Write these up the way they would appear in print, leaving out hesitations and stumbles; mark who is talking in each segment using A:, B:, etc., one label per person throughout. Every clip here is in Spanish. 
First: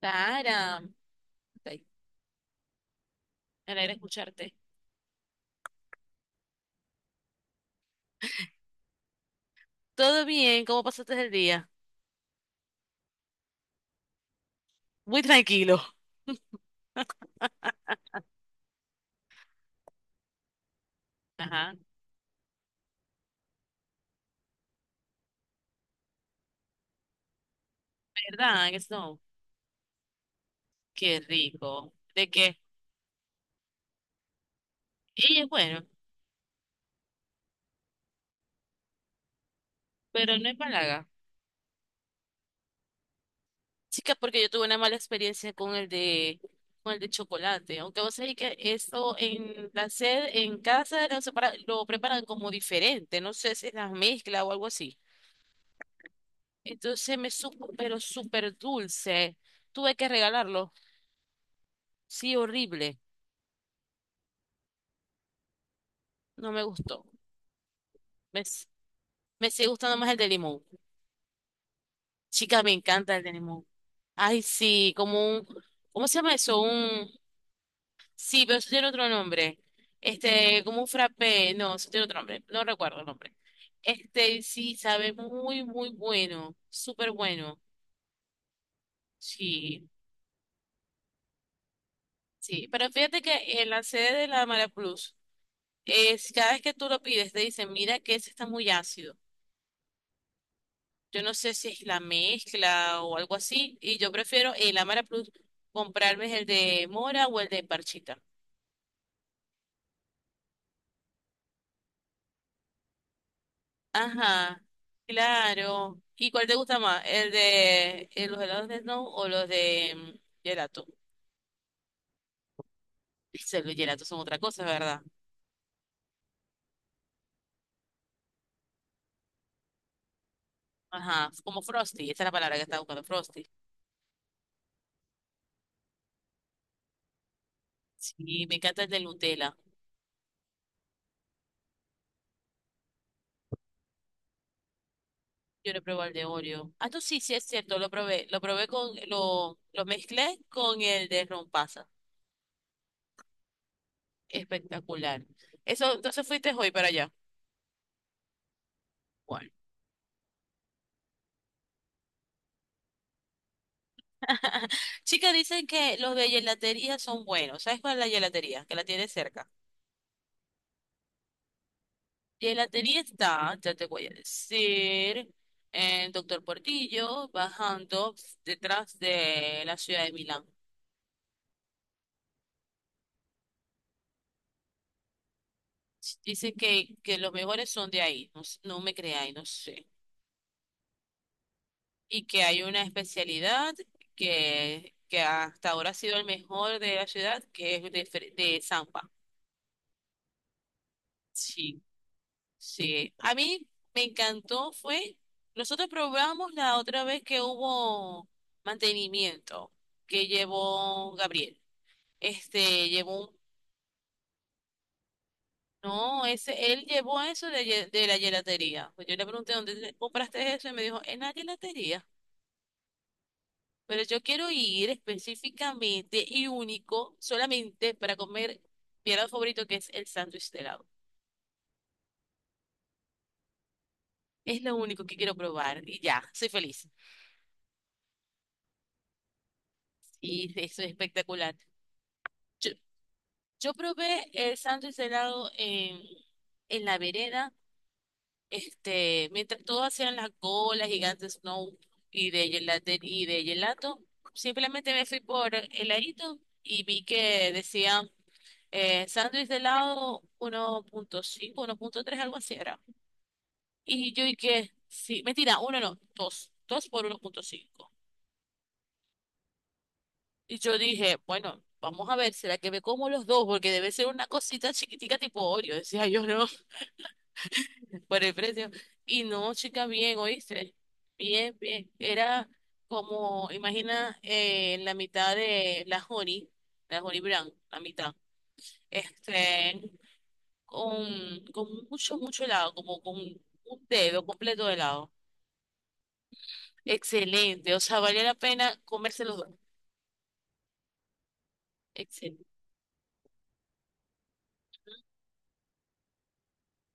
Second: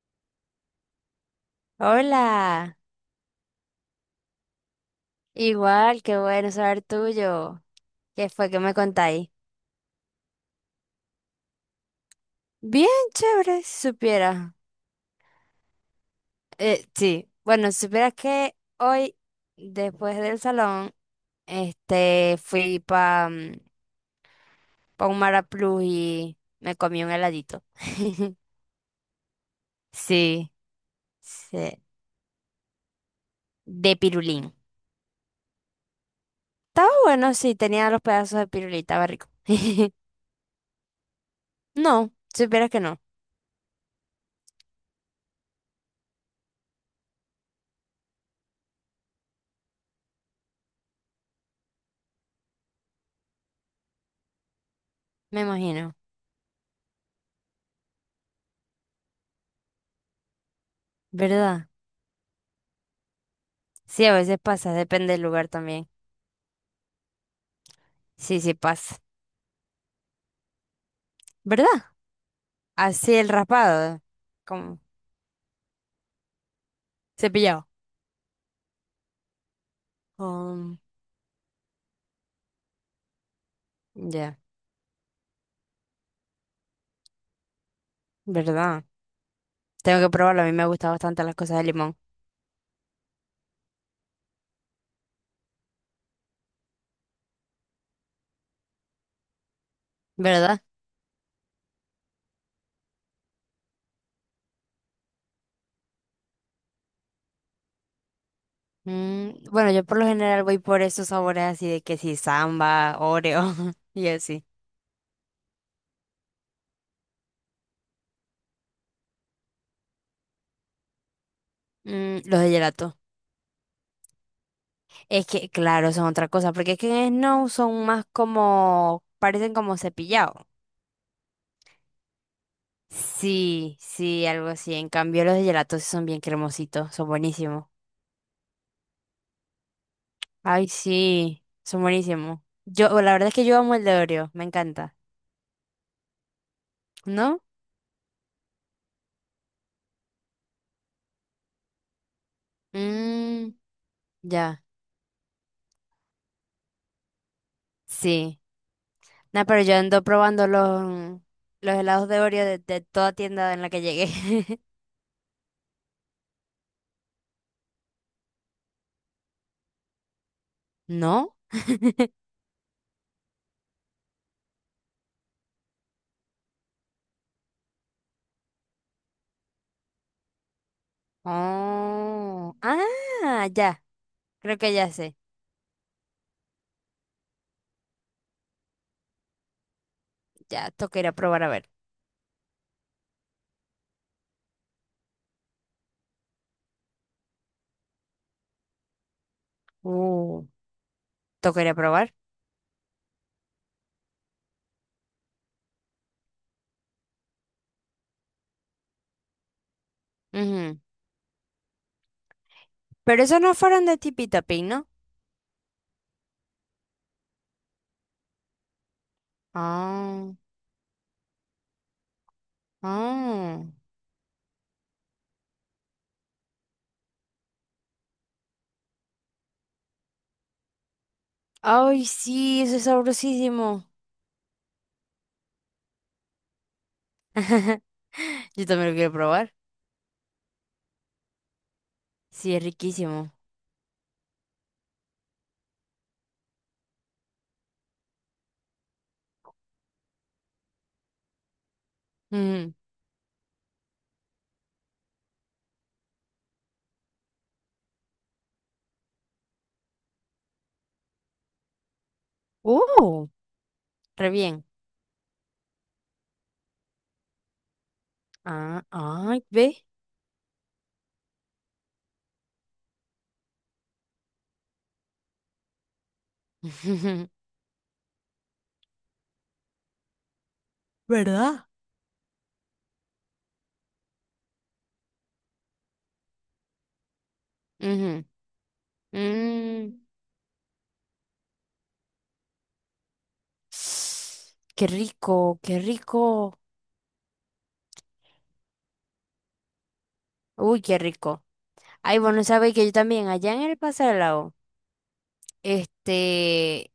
A: Clara, estoy-
B: Hola,
A: me alegra escucharte.
B: igual, qué bueno saber tuyo. ¿Qué fue que me contáis?
A: ¿Todo bien? ¿Cómo pasaste el día?
B: Bien, chévere, si supiera.
A: Muy tranquilo.
B: Sí, bueno, si supieras que hoy, después del salón,
A: Ajá,
B: este, fui pa, pa un Maraplus y me comí un heladito.
A: ¿verdad? Eso,
B: Sí,
A: qué
B: sí,
A: rico. ¿De qué?
B: de pirulín.
A: Y es bueno,
B: Estaba bueno, sí, tenía los pedazos de pirulita, estaba rico.
A: pero no es palaga.
B: No, si supieras que no,
A: Chica, porque yo tuve una mala experiencia con el de chocolate. Aunque vos sabés que eso en la sed, en casa lo, lo preparan como diferente. No sé si es la mezcla o algo así.
B: me imagino,
A: Entonces me supo, pero súper dulce. Tuve que regalarlo.
B: ¿verdad?
A: Sí, horrible.
B: Sí, a veces pasa, depende del lugar también.
A: No me gustó.
B: Sí, sí
A: ¿Ves?
B: pasa.
A: Me sigue gustando más el de limón.
B: ¿Verdad?
A: Chica, me
B: Así
A: encanta el
B: el
A: de limón.
B: raspado,
A: Ay,
B: como
A: sí, como un, ¿cómo se llama eso? Un,
B: cepillado.
A: sí, pero eso tiene otro nombre. Este,
B: Um,
A: como un frappé, no, eso tiene otro nombre, no recuerdo el nombre.
B: ya,
A: Este, sí, sabe muy, muy bueno, súper bueno.
B: ¿verdad?
A: Sí,
B: Tengo que probarlo, a mí me gustan bastante las cosas de limón,
A: sí, pero fíjate que en la sede de la Mara Plus, es, cada vez que tú lo pides, te dicen, mira que ese está muy ácido.
B: ¿verdad?
A: Yo no sé si es la mezcla o algo así. Y yo prefiero el Amara Plus, comprarme el de mora o el de parchita.
B: Mm, bueno, yo por lo general voy por esos sabores así de que si samba, Oreo y así.
A: Ajá, claro. ¿Y cuál te gusta más? ¿El de los helados de Snow o los de gelato?
B: Mm, los de gelato.
A: Ese, los gelatos son otra cosa, ¿verdad?
B: Es que, claro, son otra cosa, porque es que en Snow son más como, parecen como cepillado.
A: Ajá, como Frosty. Esa es la palabra que estaba buscando, Frosty.
B: Sí, sí, algo así. En cambio, los de gelato sí son bien cremositos, son buenísimos.
A: Sí, me encanta el de Nutella.
B: Ay, sí, son buenísimos. Yo, la verdad es que yo amo el de Oreo, me encanta.
A: Yo lo probé el de Oreo. Ah, tú sí, sí,
B: ¿No?
A: es cierto, lo probé. Lo probé con, lo mezclé con el de rompasas.
B: Mmm, ya,
A: Espectacular. Eso, entonces fuiste hoy para allá.
B: sí. Nah,
A: Bueno.
B: pero yo ando probando los, helados de Oreo de toda tienda en la que llegué.
A: Chicas, dicen que los de gelatería son buenos. ¿Sabes cuál es la gelatería? Que la tiene cerca.
B: ¿No?
A: Gelatería está, ya te voy a decir, en Doctor Portillo, bajando detrás de la ciudad de Milán.
B: Oh, ah, ya, creo que ya sé.
A: Dicen que los mejores son de ahí. No, no me creáis, no sé.
B: Ya, toca ir a probar a ver.
A: Y que hay una especialidad que hasta ahora ha sido el mejor de la ciudad, que es de, de Zampa.
B: Uh, toca ir a
A: Sí.
B: probar.
A: Sí, a mí me encantó, fue, nosotros probamos la otra vez que hubo mantenimiento que
B: Ujú.
A: llevó Gabriel. Este,
B: Pero
A: llevó un,
B: esos no fueron de Tipi Tapín, ¿no?
A: no, ese, él llevó eso de, de la gelatería. Pues yo le pregunté dónde te
B: Ah.
A: compraste eso y me dijo, en la gelatería.
B: Ah.
A: Pero yo quiero ir específicamente y único solamente para comer mi helado favorito que es el sándwich de helado.
B: Ay, sí, eso es sabrosísimo.
A: Es lo único que quiero probar y ya, soy feliz.
B: Yo también lo quiero probar.
A: Y eso es espectacular.
B: Sí, es riquísimo.
A: Yo probé el sándwich de helado en la vereda, este, mientras todos hacían las golas gigantes snow
B: Ujú.
A: y de gelato, simplemente me fui por heladito y vi que decían sándwich de helado uno punto cinco, uno punto tres algo así era.
B: Uh,
A: Y yo
B: re bien.
A: dije, sí, mentira, uno no, dos, dos por uno punto cinco.
B: Ah, ay, ve.
A: Y yo dije, bueno, vamos a ver, ¿será que me como los dos? Porque debe ser una cosita chiquitica tipo Oreo, decía yo, no, por el precio. Y no, chica, bien, oíste. Bien,
B: ¿Verdad?
A: bien. Era como, imagina, la mitad de la Jory Brown, la mitad.
B: Ujú.
A: Este,
B: Mm.
A: con mucho, mucho helado, como con un dedo completo de
B: Qué
A: helado.
B: rico, qué rico.
A: Excelente. O sea, valía la pena comerse los dos.
B: Uy, qué rico. Ay, bueno,
A: Excelente.
B: sabéis que yo también, allá en el Paso del Lago, este,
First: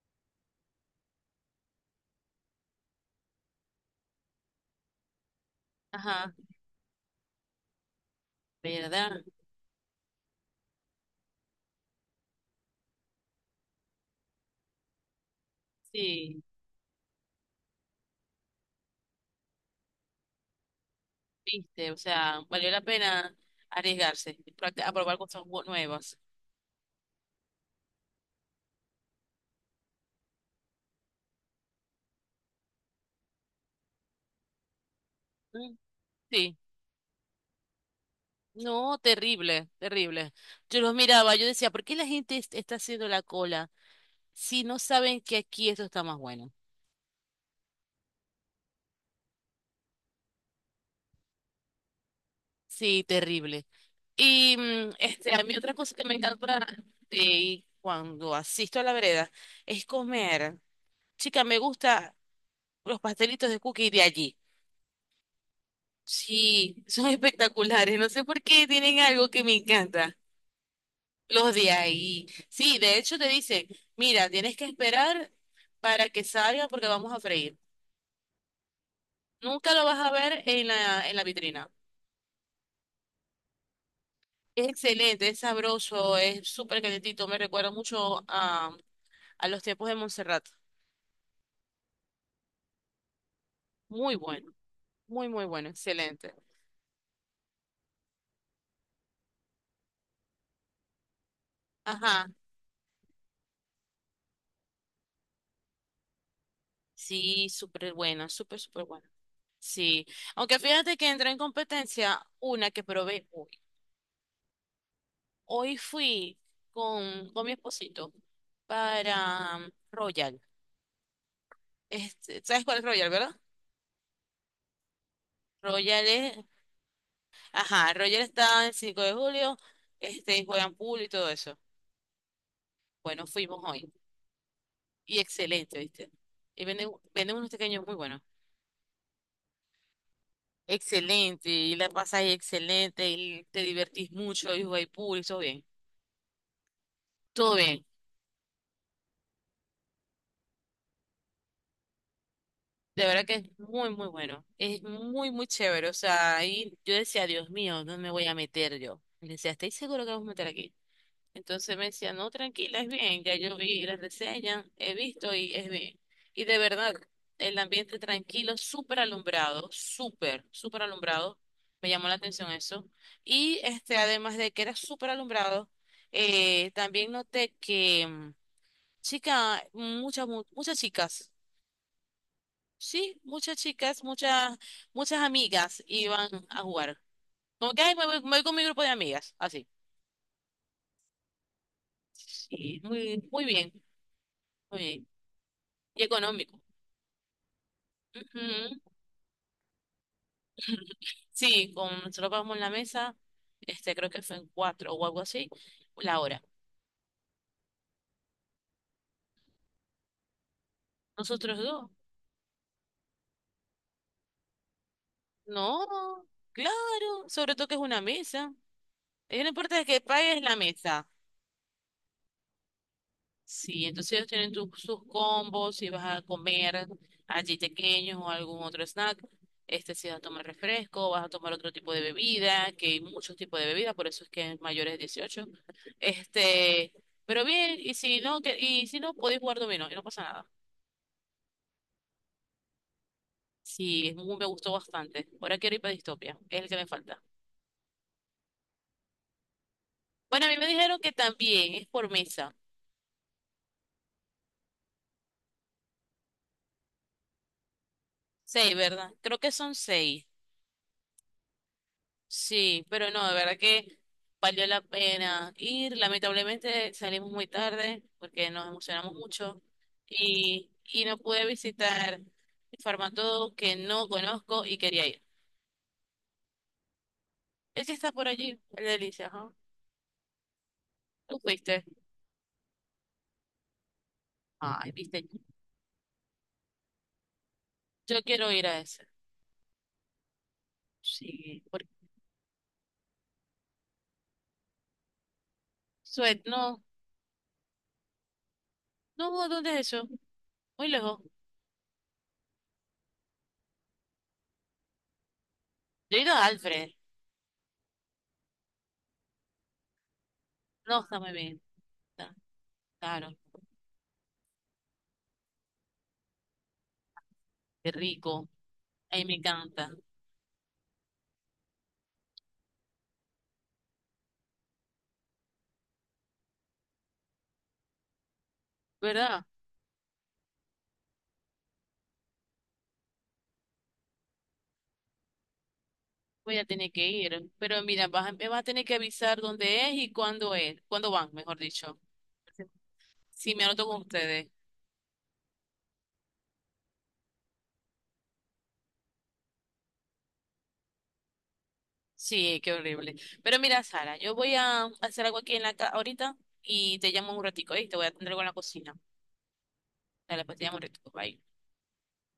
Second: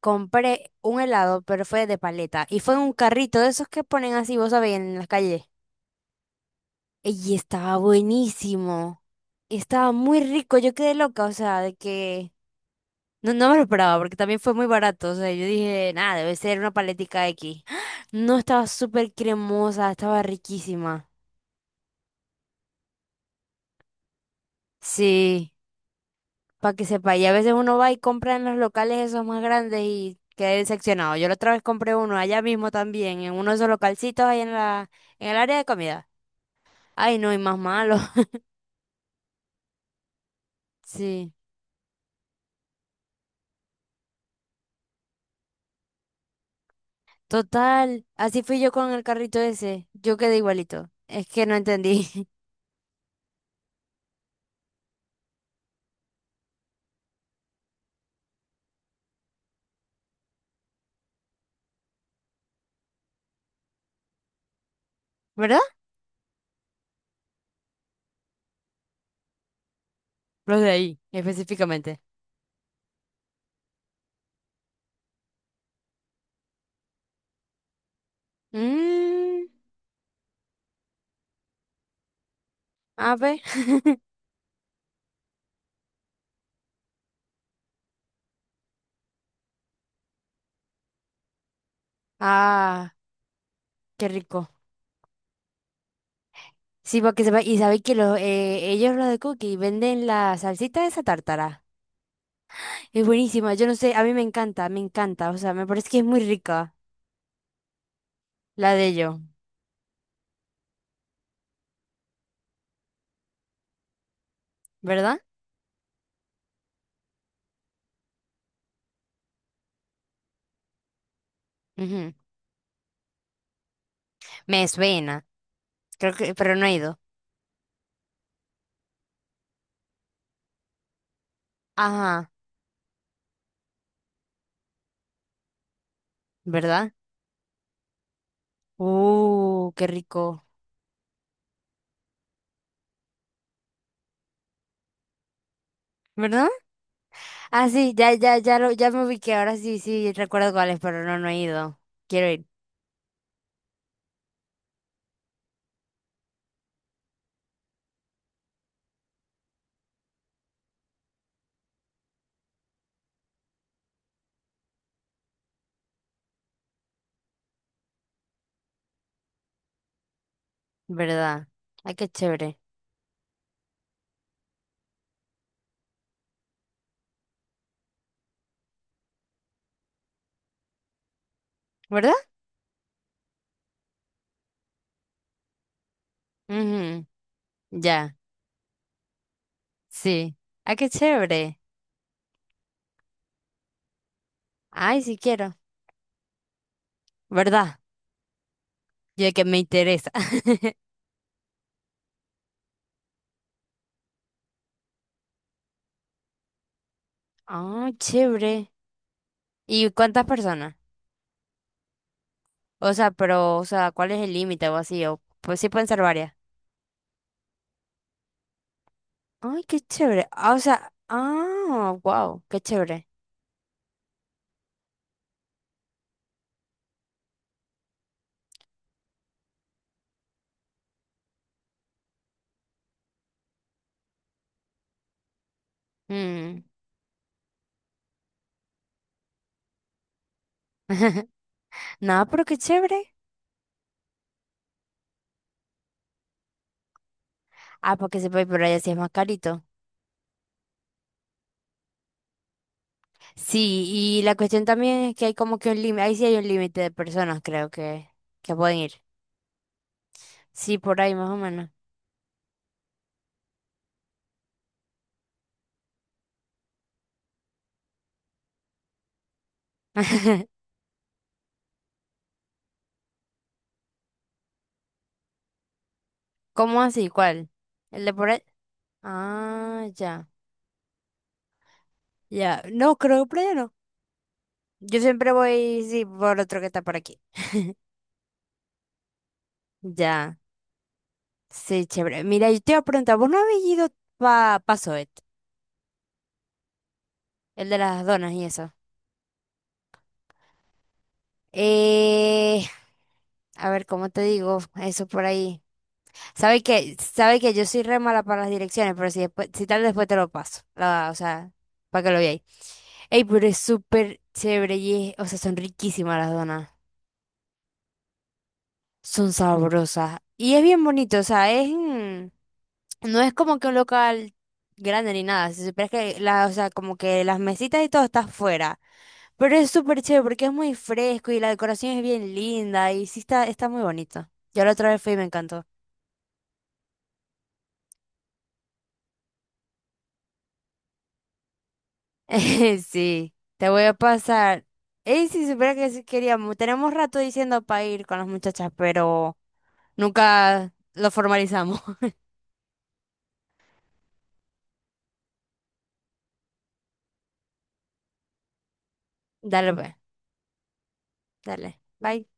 B: compré un helado, pero fue de paleta. Y fue en un carrito de esos que ponen así, vos sabéis, en las calles.
A: Ajá,
B: Y estaba buenísimo.
A: ¿verdad?
B: Estaba muy rico. Yo quedé loca, o sea, de que no, no me lo esperaba porque también fue muy barato. O sea, yo dije, nada, debe
A: Sí,
B: ser una paletica X. No, estaba súper cremosa, estaba riquísima.
A: viste. O sea, valió la pena arriesgarse, a probar cosas
B: Sí,
A: nuevas.
B: para que sepa. Y a veces uno va y compra en los locales esos más grandes y queda decepcionado. Yo la otra vez compré uno allá mismo también, en uno de esos localcitos ahí en la, en el área de
A: Mm,
B: comida.
A: sí.
B: Ay, no, y más malo.
A: No, terrible, terrible. Yo los
B: Sí.
A: miraba, yo decía, ¿por qué la gente está haciendo la cola si no saben que aquí esto está más bueno?
B: Total, así fui yo con el carrito ese. Yo quedé igualito. Es que no entendí.
A: Sí, terrible. Y este, a mí otra cosa que me encanta cuando asisto a la vereda es comer. Chica, me gusta los pastelitos de cookie de allí.
B: ¿Verdad?
A: Sí, son espectaculares. No sé por qué tienen algo que me encanta.
B: Los de ahí,
A: Los de
B: específicamente.
A: ahí. Sí, de hecho te dicen, mira, tienes que esperar para que salga porque vamos a freír.
B: Mm,
A: Nunca lo vas a ver en la vitrina.
B: a ver.
A: Es excelente, es sabroso, es súper calentito. Me recuerda mucho a los tiempos de Montserrat.
B: Ah, qué
A: Muy
B: rico.
A: bueno, muy, muy bueno, excelente.
B: Sí, porque se va. Y sabéis que los, ellos, los de Cookie, venden la salsita de esa tártara.
A: Ajá,
B: Es buenísima. Yo no sé, a mí me encanta, me encanta. O sea, me parece que es muy rica
A: sí, súper buena, súper,
B: la
A: súper
B: de
A: buena.
B: ellos,
A: Sí, aunque fíjate que entró en competencia una que probé hoy.
B: ¿verdad?
A: Hoy fui con mi esposito para Royal.
B: Ujú.
A: Este, ¿sabes cuál es Royal, verdad?
B: Me suena.
A: Royal
B: Creo que,
A: es...
B: pero no he ido.
A: Ajá, Roger está en 5 de julio, este, juegan pool y todo eso.
B: Ajá,
A: Bueno, fuimos hoy. Y excelente, ¿viste? Y venden,
B: ¿verdad?
A: venden unos pequeños muy buenos.
B: Qué rico.
A: Excelente, y la pasas ahí excelente, y te divertís mucho, y jugáis pool, y todo bien.
B: ¿Verdad?
A: Todo
B: Ah,
A: bien.
B: sí, ya, ya, ya lo, ya me ubiqué, ahora sí, sí, recuerdo cuál es, pero no, no he ido. Quiero ir,
A: De verdad que es muy, muy bueno. Es muy, muy chévere. O sea, ahí yo decía, Dios mío, ¿dónde me voy a meter yo? Y le decía, ¿estáis seguro que vamos a meter aquí? Entonces me decía, no, tranquila, es bien, ya yo vi las reseñas, he visto y es bien. Y de verdad, el ambiente tranquilo, súper alumbrado, súper, súper alumbrado,
B: ¿verdad?
A: me
B: Ay,
A: llamó
B: qué
A: la atención
B: chévere,
A: eso. Y este, además de que era súper alumbrado, también noté que, chica, muchas, muchas chicas,
B: ¿verdad?
A: sí, muchas chicas, muchas, muchas amigas iban a jugar.
B: Ujú,
A: Como que, ay,
B: ya,
A: me voy con mi grupo de amigas, así.
B: sí. Ay, qué chévere.
A: Sí, muy, muy bien, muy
B: Ay,
A: bien.
B: sí quiero,
A: Y económico.
B: ¿verdad?
A: Ujú.
B: Yo de que me interesa.
A: Sí, nosotros pagamos en la mesa, este creo que fue en cuatro o algo así, la hora.
B: Ah, chévere. ¿Y cuántas personas?
A: Nosotros dos.
B: O sea, pero, o sea, ¿cuál es el límite o así? O, pues sí
A: No,
B: pueden ser varias.
A: claro, sobre todo que es una mesa. Ellos no
B: Ay, qué
A: importa que
B: chévere.
A: pagues
B: Ah,
A: la
B: o sea,
A: mesa.
B: ah, wow, qué chévere.
A: Sí, entonces ellos tienen sus combos, si vas a comer allí pequeños o algún otro snack, este si vas a tomar refresco, vas a tomar otro tipo de bebida, que hay muchos tipos de bebidas, por eso es que es mayores de 18.
B: Mm.
A: Este, pero bien, y si no, que, y si no, podéis jugar dominó y no pasa nada.
B: No, pero qué chévere.
A: Sí, es muy- me gustó bastante. Ahora quiero ir para Distopia, es el que me falta.
B: Ah, porque se puede ir por allá si es más carito.
A: Bueno, a mí me dijeron que también es por mesa.
B: Sí, y la cuestión también es que hay como que un límite, ahí sí hay un límite de personas, creo que
A: Seis,
B: pueden ir.
A: ¿verdad? Creo que son seis.
B: Sí, por ahí más o menos.
A: Sí, pero no, de verdad que valió la pena ir. Lamentablemente salimos muy tarde porque nos emocionamos mucho y no pude visitar Farmatodo que no conozco y quería ir.
B: ¿Cómo así? ¿Cuál?
A: El que
B: ¿El
A: está
B: de
A: por
B: por ahí?
A: allí, el de Alicia, ajá.
B: Ah, ya,
A: ¿Tú fuiste?
B: ya. No, creo que por allá no.
A: Ay,
B: Yo
A: viste.
B: siempre voy, sí, por otro que está por aquí.
A: Yo quiero ir a ese.
B: Ya,
A: Sí, por...
B: sí, chévere. Mira, yo te iba a preguntar, ¿vos no habéis ido pa, pa Zoet?
A: Suet, no.
B: El de las donas y eso.
A: No, ¿dónde es eso? Muy lejos.
B: Eh, a ver, ¿cómo te digo? Eso por ahí.
A: Yo he ido a Alfred.
B: Sabe que yo soy re mala para las direcciones, pero si después, si tal después te lo paso.
A: No,
B: La, o
A: está muy
B: sea,
A: bien.
B: para que lo
A: Está
B: veáis. Ey,
A: caro.
B: pero es súper chévere y es- o sea, son riquísimas las donas.
A: Qué rico. Ahí
B: Son
A: me encanta.
B: sabrosas. Y es bien bonito, o sea, es en- no es como que un local grande ni nada. Si supieras que la, o sea, como que las mesitas y todo está afuera.
A: ¿Verdad?
B: Pero es súper chévere porque es muy fresco y la decoración es bien linda y sí está, está muy bonito. Yo la otra vez fui y me encantó.
A: Voy a tener que ir. Pero mira, vas a- me vas a tener que avisar dónde es y cuándo es. Cuándo van, mejor dicho.
B: Sí,
A: Sí, me
B: te voy
A: anoto
B: a
A: con ustedes.
B: pasar. Ey, si supiera que sí queríamos, tenemos rato diciendo para ir con las muchachas, pero nunca lo formalizamos.
A: Sí, qué horrible. Pero mira, Sara, yo voy a hacer algo aquí en la casa ahorita y te llamo un ratico, ¿eh? Te voy a atender algo en la cocina.
B: Dale, pues,
A: Dale, pues te llamo un ratico. Bye.
B: dale. Bye.